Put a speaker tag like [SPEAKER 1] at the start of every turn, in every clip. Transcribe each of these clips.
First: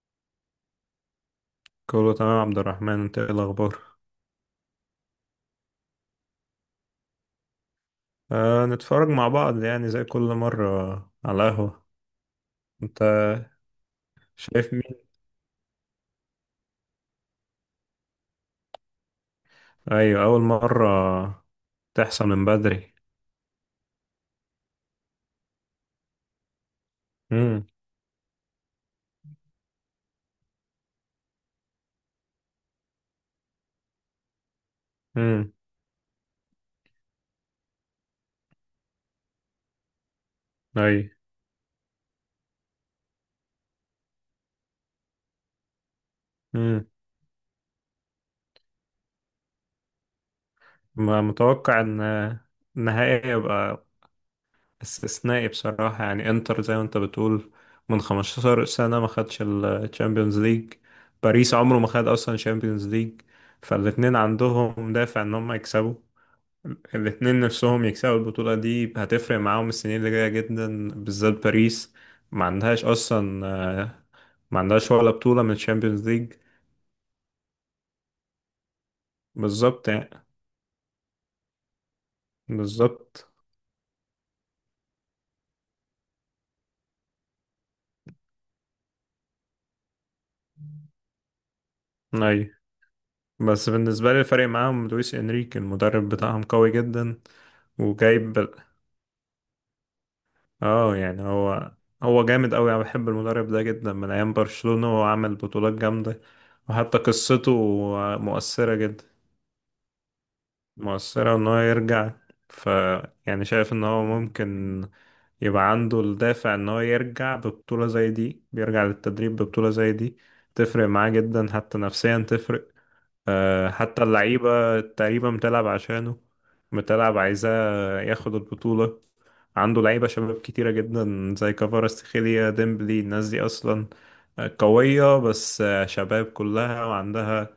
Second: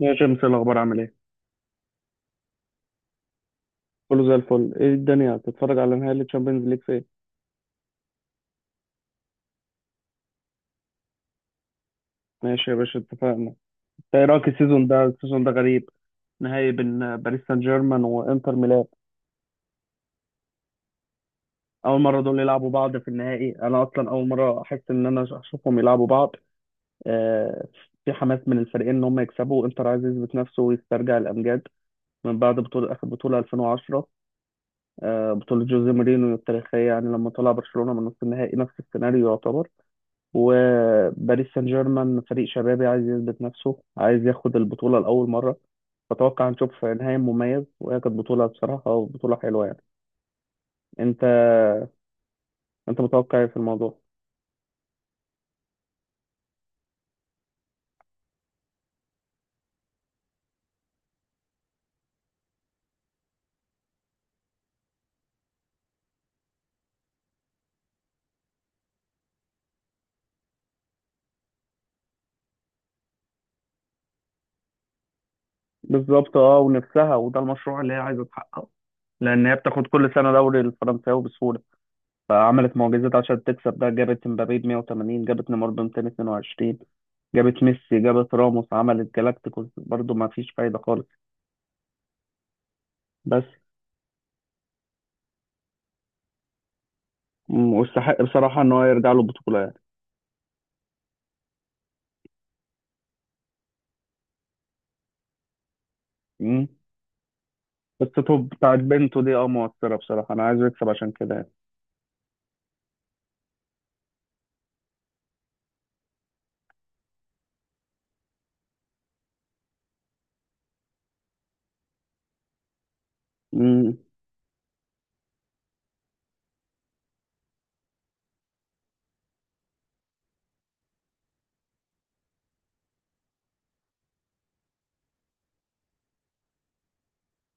[SPEAKER 1] يا جيمس، إيه الاخبار؟ عامل ايه؟
[SPEAKER 2] كله تمام يا عبد الرحمن، انت ايه الاخبار؟
[SPEAKER 1] كله زي الفل. ايه الدنيا بتتفرج على نهائي الشامبيونز ليج فين؟
[SPEAKER 2] آه، نتفرج مع بعض يعني زي كل مرة على القهوة.
[SPEAKER 1] ماشي يا باشا،
[SPEAKER 2] انت،
[SPEAKER 1] اتفقنا. إنت ايه رايك؟
[SPEAKER 2] شايف مين؟
[SPEAKER 1] السيزون ده غريب. نهائي بين باريس سان جيرمان وانتر ميلان.
[SPEAKER 2] ايوه، اول مرة.
[SPEAKER 1] اول مره
[SPEAKER 2] تحصل
[SPEAKER 1] دول
[SPEAKER 2] من
[SPEAKER 1] يلعبوا
[SPEAKER 2] بدري.
[SPEAKER 1] بعض في النهائي، انا اصلا اول مره احس انا اشوفهم يلعبوا بعض.
[SPEAKER 2] امم.
[SPEAKER 1] آه في حماس من الفريقين ان هم يكسبوا. انتر عايز يثبت نفسه ويسترجع الامجاد من بعد بطوله، اخر بطوله 2010.
[SPEAKER 2] امم.
[SPEAKER 1] بطوله جوزيه مورينيو التاريخيه، يعني لما طلع برشلونه من نصف النهائي، نفس السيناريو يعتبر.
[SPEAKER 2] ايوه.
[SPEAKER 1] وباريس سان جيرمان فريق شبابي عايز يثبت نفسه، عايز ياخد البطولة لأول مرة. فأتوقع نشوف
[SPEAKER 2] امم.
[SPEAKER 1] نهائي مميز، وهي كانت بطولة، بصراحة بطولة حلوة يعني.
[SPEAKER 2] ما
[SPEAKER 1] أنت
[SPEAKER 2] متوقع ان
[SPEAKER 1] أنت
[SPEAKER 2] النهائي
[SPEAKER 1] متوقع إيه في
[SPEAKER 2] يبقى
[SPEAKER 1] الموضوع؟
[SPEAKER 2] استثنائي بصراحة، يعني انتر زي ما انت بتقول من 15 سنة ما خدش الشامبيونز ليج. باريس عمره ما خد اصلا شامبيونز ليج. فالاتنين عندهم دافع ان هم يكسبوا. الاتنين نفسهم يكسبوا البطولة دي، هتفرق معاهم السنين اللي جاية جدا بالذات باريس. ما عندهاش أصلا، ما عندهاش ولا بطولة من الشامبيونز ليج.
[SPEAKER 1] بالظبط، أه، ونفسها، وده المشروع اللي هي عايزة تحققه، لأن هي بتاخد
[SPEAKER 2] بالظبط
[SPEAKER 1] كل
[SPEAKER 2] يعني.
[SPEAKER 1] سنة دوري الفرنساوي بسهولة. فعملت معجزات
[SPEAKER 2] بالظبط.
[SPEAKER 1] عشان تكسب ده، جابت مبابي ب 180، جابت نيمار ب 222، جابت ميسي، جابت راموس، عملت جالاكتيكوس برضه ما فيش فايدة خالص.
[SPEAKER 2] أي.
[SPEAKER 1] بس،
[SPEAKER 2] بس بالنسبة لي الفرق معاهم لويس إنريكي المدرب بتاعهم قوي جدا.
[SPEAKER 1] واستحق
[SPEAKER 2] وجايب ال-
[SPEAKER 1] بصراحة إن هو يرجع له بطولة يعني.
[SPEAKER 2] اه يعني هو جامد قوي. انا بحب المدرب ده جدا من ايام برشلونة، وهو عامل بطولات جامدة.
[SPEAKER 1] مم.
[SPEAKER 2] وحتى قصته
[SPEAKER 1] بس توب
[SPEAKER 2] مؤثرة
[SPEAKER 1] بتاعت
[SPEAKER 2] جدا.
[SPEAKER 1] بنته دي، مؤثرة بصراحة، أنا عايز أكسب عشان كده
[SPEAKER 2] مؤثرة إن
[SPEAKER 1] يعني.
[SPEAKER 2] هو يرجع. ف يعني شايف إن هو ممكن يبقى عنده الدافع إن هو يرجع ببطولة زي دي، بيرجع للتدريب ببطولة زي دي تفرق معاه جدا، حتى نفسيا تفرق.
[SPEAKER 1] امم.
[SPEAKER 2] حتى اللعيبة تقريبا بتلعب عشانه، بتلعب عايزاه ياخد البطولة. عنده لعيبة شباب كتيرة جدا زي كفاراتسخيليا ديمبلي، الناس دي أصلا قوية، بس شباب كلها وعندها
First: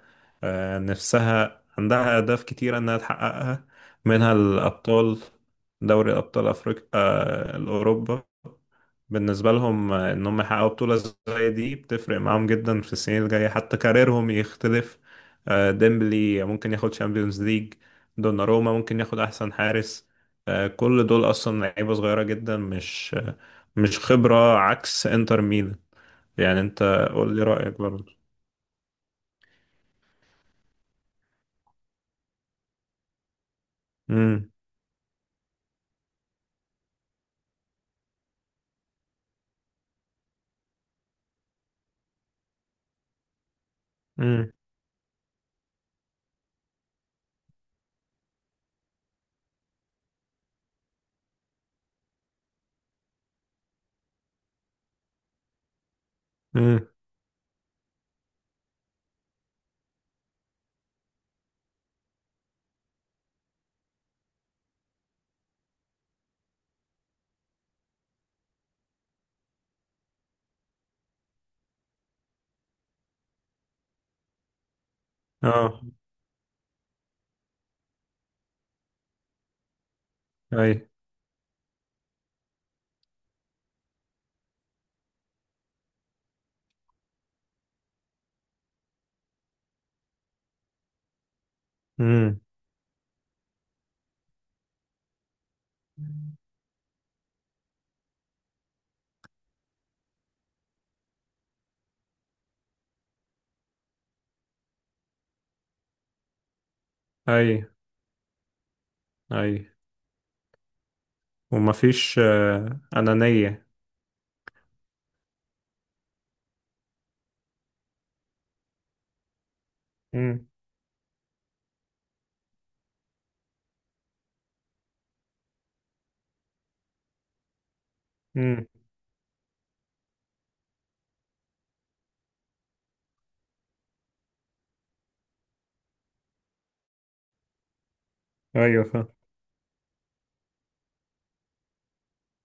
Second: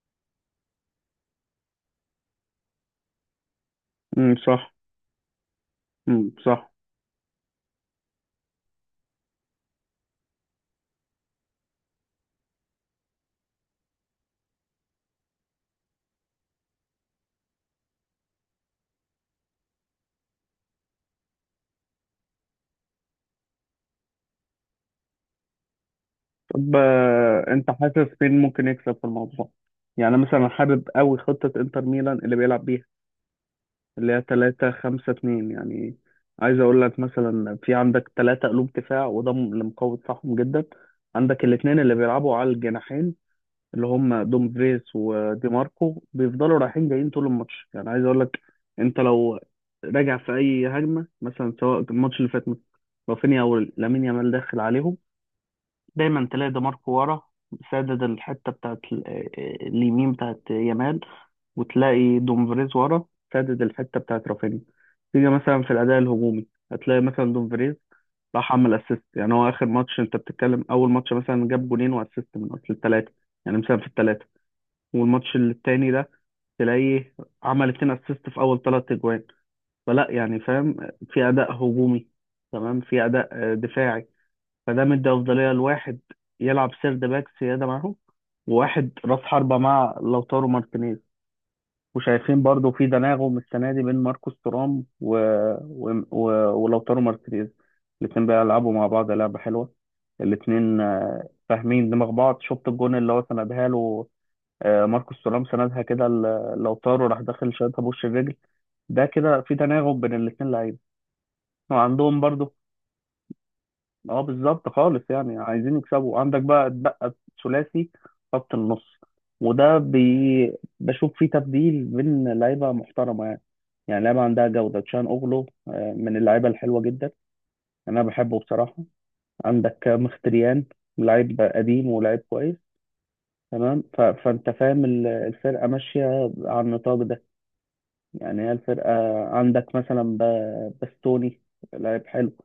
[SPEAKER 2] نفسها، عندها أهداف كتيرة إنها تحققها. منها
[SPEAKER 1] امم، صح.
[SPEAKER 2] الأبطال. دوري
[SPEAKER 1] امم،
[SPEAKER 2] أبطال
[SPEAKER 1] صح.
[SPEAKER 2] أفريقيا. أوروبا. بالنسبة لهم إنهم يحققوا بطولة زي دي، بتفرق معاهم جدا في السنين الجاية حتى كاريرهم يختلف. ديمبلي ممكن ياخد شامبيونز ليج. دوناروما ممكن ياخد احسن حارس. كل دول اصلا لعيبه صغيره جدا، مش خبره عكس انتر ميلان. يعني
[SPEAKER 1] طب،
[SPEAKER 2] انت، قول لي
[SPEAKER 1] أنت
[SPEAKER 2] رايك
[SPEAKER 1] حاسس
[SPEAKER 2] برضه.
[SPEAKER 1] مين ممكن يكسب في الموضوع؟ يعني أنا مثلا حابب أوي خطة إنتر ميلان اللي بيلعب بيها، اللي هي
[SPEAKER 2] امم.
[SPEAKER 1] 3 5 2 يعني. عايز أقول لك، مثلا في عندك 3 قلوب دفاع، وده اللي مقوي دفاعهم جدا. عندك الاتنين اللي بيلعبوا على الجناحين، اللي هم
[SPEAKER 2] امم.
[SPEAKER 1] دومفريس ودي ماركو، بيفضلوا رايحين جايين طول الماتش. يعني عايز اقول لك، انت لو راجع في اي هجمه مثلا، سواء الماتش اللي فات مثلا، رافينيا او لامين يامال داخل عليهم، دايما تلاقي دي
[SPEAKER 2] امم.
[SPEAKER 1] ماركو ورا سادد الحته بتاعت اليمين بتاعت يامال، وتلاقي دومفريز ورا سادد الحته بتاعت رافينيا. تيجي مثلا في الاداء الهجومي، هتلاقي مثلا دومفريز راح عمل اسيست. يعني هو اخر ماتش، انت بتتكلم اول ماتش مثلا، جاب جونين واسيست من اصل الثلاثه، يعني مثلا في الثلاثه. والماتش
[SPEAKER 2] اه.
[SPEAKER 1] التاني ده تلاقيه عمل 2 اسيست في اول 3 اجوان. فلا يعني،
[SPEAKER 2] اي.
[SPEAKER 1] فاهم؟ في اداء هجومي تمام، في اداء دفاعي، فده مدي افضليه لواحد يلعب سيرد باك سياده معاهم، وواحد راس حربه مع لوتارو مارتينيز.
[SPEAKER 2] امم.
[SPEAKER 1] وشايفين برضو في تناغم السنه دي بين ماركوس تورام و... و... ولوتارو مارتينيز. الاتنين بيلعبوا مع بعض لعبه حلوه. الاتنين فاهمين دماغ بعض. شفت الجون اللي هو سندها له، ماركوس تورام سندها كده لوتارو، راح داخل
[SPEAKER 2] اي.
[SPEAKER 1] شايطها بوش الرجل. ده كده
[SPEAKER 2] اي،
[SPEAKER 1] في تناغم بين الاثنين لعيبه،
[SPEAKER 2] ومفيش
[SPEAKER 1] وعندهم برضو.
[SPEAKER 2] انانيه.
[SPEAKER 1] اه، بالظبط خالص يعني، عايزين يكسبوا. عندك بقى اتبقى ثلاثي خط النص، وده
[SPEAKER 2] امم.
[SPEAKER 1] بشوف فيه تبديل بين لعيبه محترمه يعني. يعني لعيبه عندها جوده. تشان اوغلو من اللعيبه الحلوه جدا، انا بحبه
[SPEAKER 2] امم.
[SPEAKER 1] بصراحه. عندك مختريان، لعيب قديم ولعيب كويس، تمام. فانت فاهم الفرقه ماشيه على النطاق ده، يعني هي
[SPEAKER 2] ايوه،
[SPEAKER 1] الفرقة.
[SPEAKER 2] فاهم.
[SPEAKER 1] عندك مثلا باستوني، لعيب حلو.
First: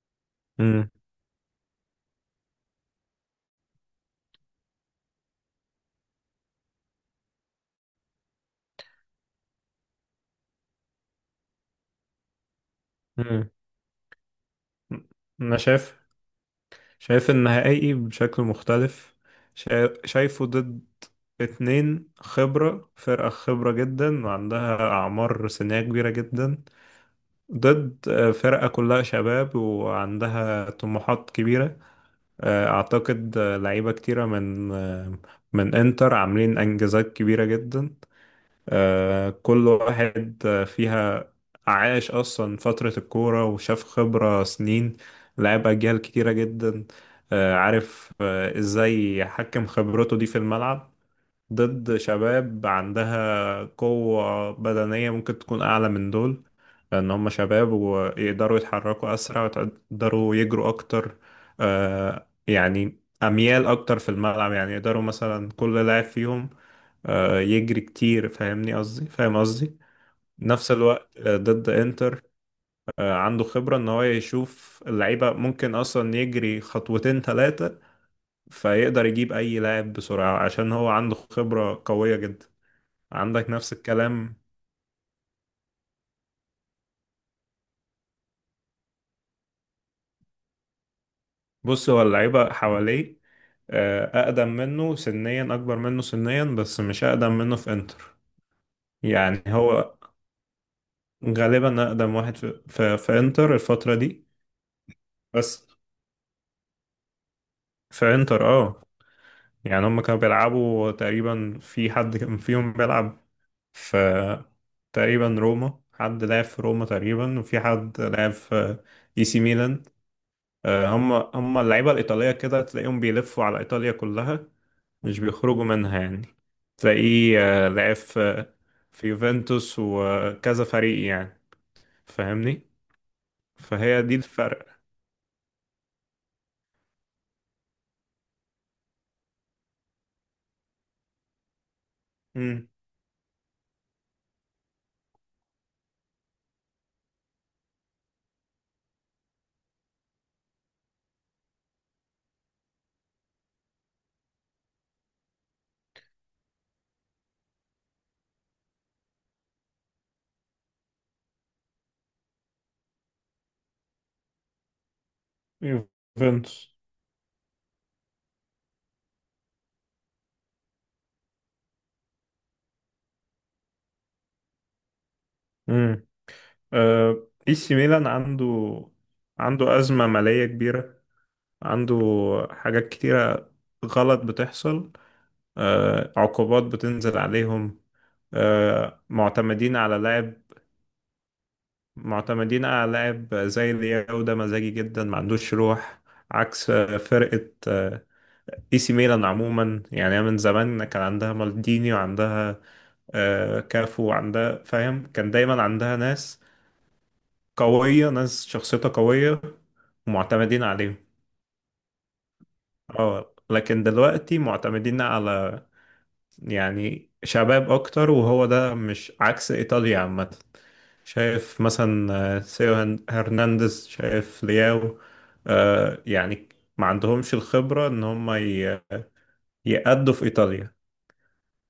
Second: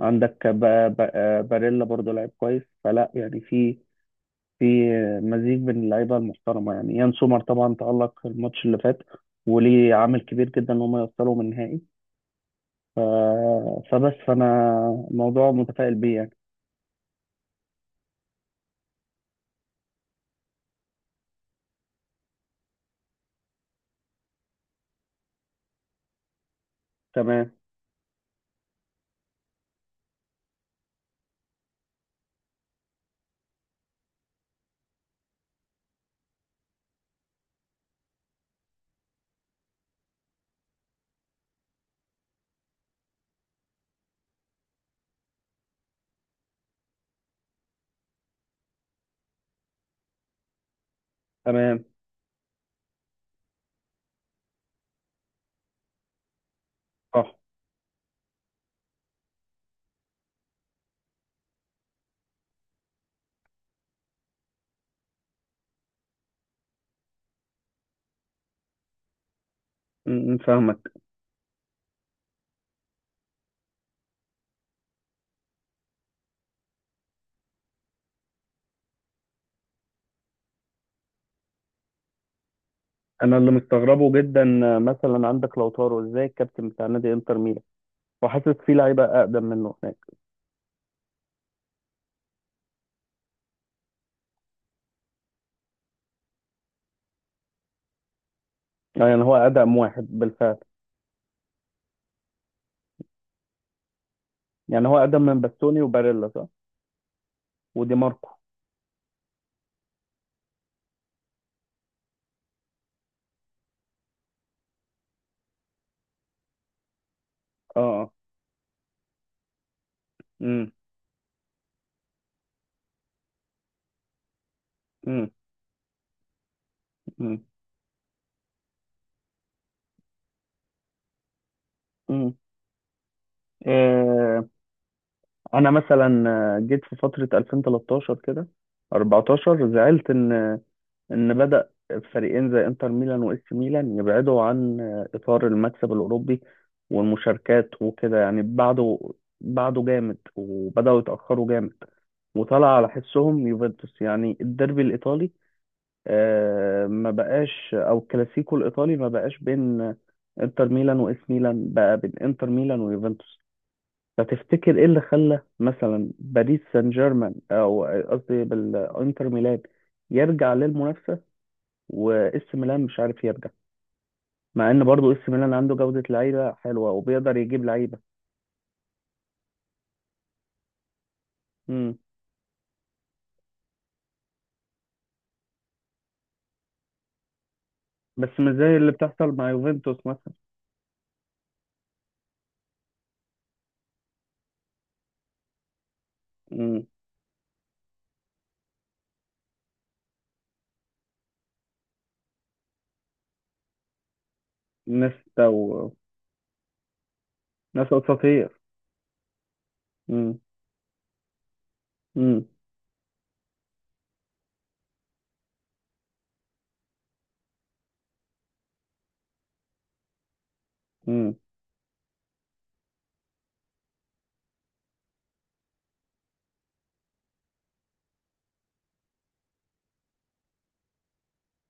[SPEAKER 1] عندك ب...
[SPEAKER 2] امم.
[SPEAKER 1] ب... آه، باريلا برضو لعيب كويس. فلا يعني، في مزيج بين اللعيبة المحترمة، يعني يان سومر طبعا تألق الماتش اللي فات، وليه عامل كبير جدا إن هم يوصلوا من النهائي. ف...
[SPEAKER 2] امم.
[SPEAKER 1] فبس، فأنا الموضوع
[SPEAKER 2] انا
[SPEAKER 1] متفائل
[SPEAKER 2] شايف
[SPEAKER 1] بيه يعني.
[SPEAKER 2] شايف النهائي بشكل مختلف. شايفه ضد اتنين خبرة، فرقة خبرة جدا وعندها أعمار سنية كبيرة جدا.
[SPEAKER 1] تمام.
[SPEAKER 2] ضد فرقة كلها شباب وعندها طموحات كبيرة. أعتقد لعيبة كتيرة من إنتر عاملين إنجازات كبيرة جدا. كل واحد فيها عاش أصلا فترة الكورة، وشاف خبرة سنين، لعب أجيال كتيرة جدا. عارف إزاي يحكم خبرته دي في الملعب.
[SPEAKER 1] تمام،
[SPEAKER 2] ضد شباب عندها قوة بدنية ممكن تكون أعلى من دول، لأن هم
[SPEAKER 1] صح.
[SPEAKER 2] شباب ويقدروا يتحركوا أسرع ويقدروا يجروا أكتر. يعني أميال أكتر في الملعب، يعني يقدروا مثلا كل لاعب فيهم يجري كتير. فاهمني قصدي، فاهم قصدي.
[SPEAKER 1] م- م،
[SPEAKER 2] نفس
[SPEAKER 1] فاهمك.
[SPEAKER 2] الوقت ضد انتر عنده خبرة ان هو يشوف اللعيبة ممكن اصلا يجري خطوتين ثلاثة، فيقدر يجيب اي لاعب بسرعة عشان هو عنده خبرة قوية جدا.
[SPEAKER 1] أنا
[SPEAKER 2] عندك
[SPEAKER 1] اللي
[SPEAKER 2] نفس
[SPEAKER 1] مستغربه
[SPEAKER 2] الكلام.
[SPEAKER 1] جدا، مثلا عندك لوتارو، إزاي الكابتن بتاع نادي إنتر ميلان وحاسس في لعيبة أقدم منه.
[SPEAKER 2] بص هو اللعيبة حواليه اقدم منه سنيا، اكبر منه سنيا، بس مش اقدم منه في انتر.
[SPEAKER 1] يعني هو
[SPEAKER 2] يعني
[SPEAKER 1] أقدم
[SPEAKER 2] هو
[SPEAKER 1] واحد بالفعل.
[SPEAKER 2] غالبا اقدم واحد في انتر الفترة دي.
[SPEAKER 1] يعني هو أقدم من
[SPEAKER 2] بس
[SPEAKER 1] باستوني وباريلا، صح؟ ودي
[SPEAKER 2] في
[SPEAKER 1] ماركو.
[SPEAKER 2] انتر، اه. يعني هم كانوا بيلعبوا تقريبا، في حد كان فيهم بيلعب في تقريبا روما، حد لعب في روما تقريبا، وفي
[SPEAKER 1] اه،
[SPEAKER 2] حد
[SPEAKER 1] اه.
[SPEAKER 2] لعب في اي سي ميلان.
[SPEAKER 1] امم.
[SPEAKER 2] هم اللعيبة الإيطالية كده تلاقيهم بيلفوا على إيطاليا كلها، مش
[SPEAKER 1] امم.
[SPEAKER 2] بيخرجوا منها يعني. تلاقيه
[SPEAKER 1] امم.
[SPEAKER 2] لعب في يوفنتوس وكذا فريق يعني.
[SPEAKER 1] امم.
[SPEAKER 2] فاهمني. فهي دي
[SPEAKER 1] آه،
[SPEAKER 2] الفرق.
[SPEAKER 1] انا مثلا، جيت في فترة 2013 كده، 14، زعلت ان بدأ فريقين زي
[SPEAKER 2] مم.
[SPEAKER 1] انتر ميلان واس ميلان يبعدوا عن اطار المكسب الاوروبي والمشاركات وكده، يعني بعده بعده جامد، وبدأوا يتأخروا جامد. وطلع على حسهم يوفنتوس، يعني الديربي الايطالي، ما بقاش، او الكلاسيكو الايطالي ما بقاش بين انتر ميلان واس ميلان، بقى بين انتر ميلان ويوفنتوس. فتفتكر ايه اللي خلى مثلا باريس
[SPEAKER 2] يوفنتوس.
[SPEAKER 1] سان جيرمان، او قصدي بالانتر ميلان، يرجع للمنافسه؟ واس ميلان مش عارف يرجع، مع ان برضو اس ميلان عنده جوده
[SPEAKER 2] امم.
[SPEAKER 1] لعيبه حلوه وبيقدر
[SPEAKER 2] اي
[SPEAKER 1] يجيب
[SPEAKER 2] سي
[SPEAKER 1] لعيبه.
[SPEAKER 2] ميلان عنده أزمة مالية كبيرة. عنده
[SPEAKER 1] مم.
[SPEAKER 2] حاجات كتيرة غلط بتحصل. عقوبات بتنزل عليهم.
[SPEAKER 1] بس مش زي اللي بتحصل مع
[SPEAKER 2] معتمدين
[SPEAKER 1] يوفنتوس
[SPEAKER 2] على
[SPEAKER 1] مثلا.
[SPEAKER 2] لاعب، معتمدين على لاعب زي لياو ده مزاجي جدا ما عندوش روح. عكس
[SPEAKER 1] مم.
[SPEAKER 2] فرقة اي سي ميلان عموما. يعني هي من زمان كان عندها مالديني، وعندها كافو، وعندها فاهم،
[SPEAKER 1] ناس
[SPEAKER 2] كان دايما
[SPEAKER 1] تو.
[SPEAKER 2] عندها ناس
[SPEAKER 1] ناس
[SPEAKER 2] قوية، ناس
[SPEAKER 1] اساطير.
[SPEAKER 2] شخصيتها قوية
[SPEAKER 1] مم.
[SPEAKER 2] ومعتمدين عليهم.
[SPEAKER 1] مم.
[SPEAKER 2] اه، لكن دلوقتي معتمدين على يعني شباب اكتر، وهو ده مش عكس ايطاليا عامة.
[SPEAKER 1] مم.
[SPEAKER 2] شايف مثلا سيو هرنانديز، شايف لياو. يعني ما عندهمش الخبرة ان هم يأدوا في ايطاليا.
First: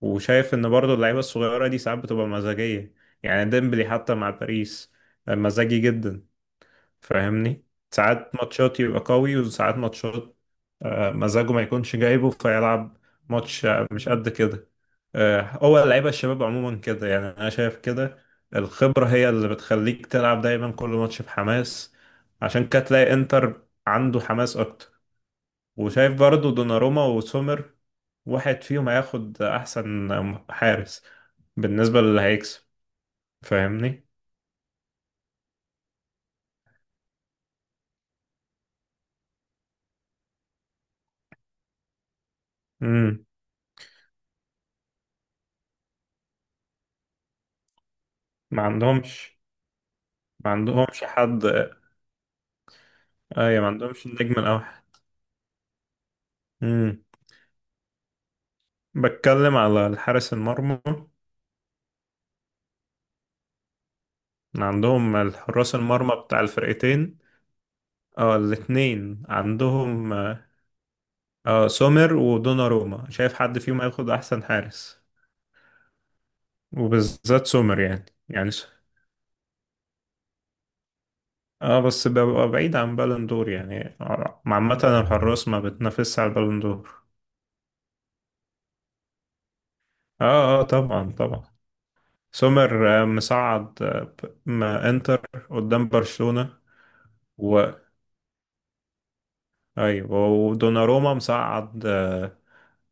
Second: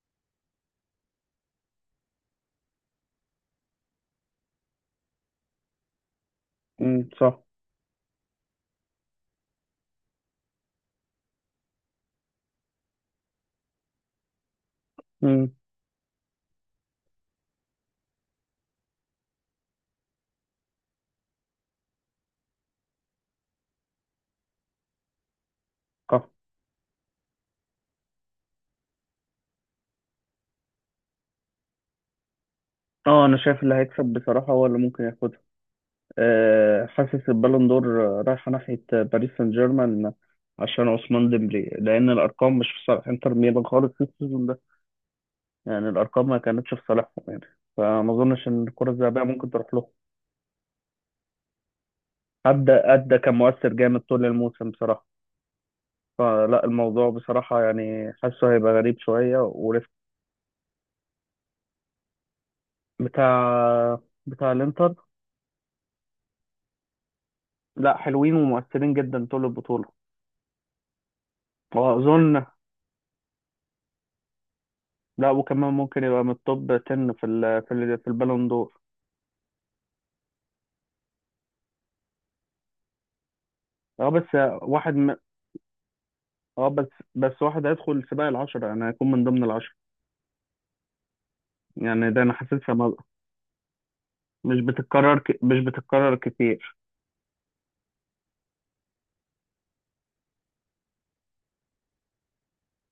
[SPEAKER 2] وشايف ان برضو اللعيبة الصغيرة دي ساعات بتبقى مزاجية، يعني ديمبلي حتى مع باريس مزاجي جدا.
[SPEAKER 1] مم، صح.
[SPEAKER 2] فاهمني. ساعات ماتشات يبقى قوي، وساعات ماتشات مزاجه ما يكونش جايبه، فيلعب ماتش مش قد كده.
[SPEAKER 1] مم.
[SPEAKER 2] هو اللعيبة الشباب عموما كده، يعني أنا شايف كده. الخبرة هي اللي بتخليك تلعب دايما كل ماتش بحماس، عشان كده تلاقي إنتر عنده حماس أكتر. وشايف برضو دوناروما وسومر، واحد فيهم هياخد أحسن حارس بالنسبة للي هيكسب.
[SPEAKER 1] اه، انا شايف اللي هيكسب
[SPEAKER 2] فاهمني؟
[SPEAKER 1] بصراحة هو اللي ممكن ياخدها. أه، حاسس البالون دور رايحة ناحية باريس سان جيرمان، عشان عثمان ديمبلي، لأن الأرقام مش في صالح
[SPEAKER 2] مم.
[SPEAKER 1] انتر ميلان خالص في السيزون ده، يعني الأرقام ما كانتش في صالحهم، يعني فما أظنش
[SPEAKER 2] ما
[SPEAKER 1] إن الكرة الذهبية
[SPEAKER 2] عندهمش
[SPEAKER 1] ممكن تروح له.
[SPEAKER 2] ما عندهمش حد.
[SPEAKER 1] أدى كان
[SPEAKER 2] أي، ما
[SPEAKER 1] مؤثر جامد
[SPEAKER 2] عندهمش
[SPEAKER 1] طول
[SPEAKER 2] النجم
[SPEAKER 1] الموسم
[SPEAKER 2] الأوحد.
[SPEAKER 1] بصراحة. فلا
[SPEAKER 2] مم.
[SPEAKER 1] الموضوع بصراحة يعني حاسه هيبقى غريب شوية
[SPEAKER 2] بتكلم على
[SPEAKER 1] وريسك.
[SPEAKER 2] الحارس المرمى،
[SPEAKER 1] بتاع بتاع الإنتر.
[SPEAKER 2] عندهم الحراس المرمى بتاع الفرقتين.
[SPEAKER 1] لا، حلوين
[SPEAKER 2] اه،
[SPEAKER 1] ومؤثرين
[SPEAKER 2] الاتنين
[SPEAKER 1] جدا طول البطولة.
[SPEAKER 2] عندهم سومر
[SPEAKER 1] وأظن
[SPEAKER 2] ودوناروما، شايف حد فيهم هياخد احسن حارس
[SPEAKER 1] لا، وكمان ممكن يبقى من التوب 10
[SPEAKER 2] وبالذات سومر. يعني
[SPEAKER 1] في البالون
[SPEAKER 2] يعني
[SPEAKER 1] دور.
[SPEAKER 2] اه، بس ببقى بعيد عن بالون دور يعني.
[SPEAKER 1] اه بس
[SPEAKER 2] عامة
[SPEAKER 1] واحد م...
[SPEAKER 2] الحراس ما بتنافسش على البالون
[SPEAKER 1] اه بس
[SPEAKER 2] دور.
[SPEAKER 1] بس واحد هيدخل سباق العشرة، انا هيكون من ضمن العشرة.
[SPEAKER 2] اه، اه، طبعا، طبعا.
[SPEAKER 1] يعني ده انا حاسسها
[SPEAKER 2] سومر مصعد ما انتر
[SPEAKER 1] مش
[SPEAKER 2] قدام
[SPEAKER 1] بتتكرر
[SPEAKER 2] برشلونة،
[SPEAKER 1] كتير.
[SPEAKER 2] و ايوه، ودوناروما مصعد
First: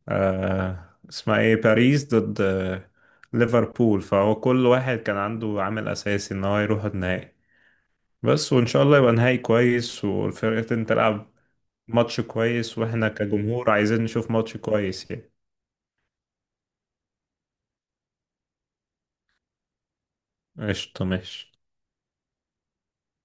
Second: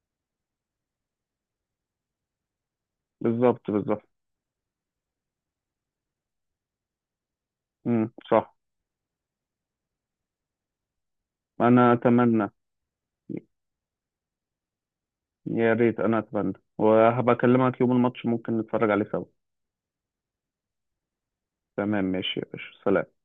[SPEAKER 2] اسمها ايه باريس ضد
[SPEAKER 1] بالظبط،
[SPEAKER 2] ليفربول.
[SPEAKER 1] بالظبط.
[SPEAKER 2] فهو كل واحد كان عنده عامل اساسي ان هو يروح النهائي.
[SPEAKER 1] امم،
[SPEAKER 2] بس،
[SPEAKER 1] صح.
[SPEAKER 2] وان شاء الله يبقى نهائي كويس والفرقتين تلعب
[SPEAKER 1] انا
[SPEAKER 2] ماتش
[SPEAKER 1] اتمنى.
[SPEAKER 2] كويس، واحنا كجمهور عايزين نشوف ماتش كويس يعني.
[SPEAKER 1] يا ريت، انا اتمنى، وهبكلمك يوم الماتش ممكن نتفرج عليه سوا.
[SPEAKER 2] قشطة، ماشي.
[SPEAKER 1] تمام، ماشي يا باشا، سلام.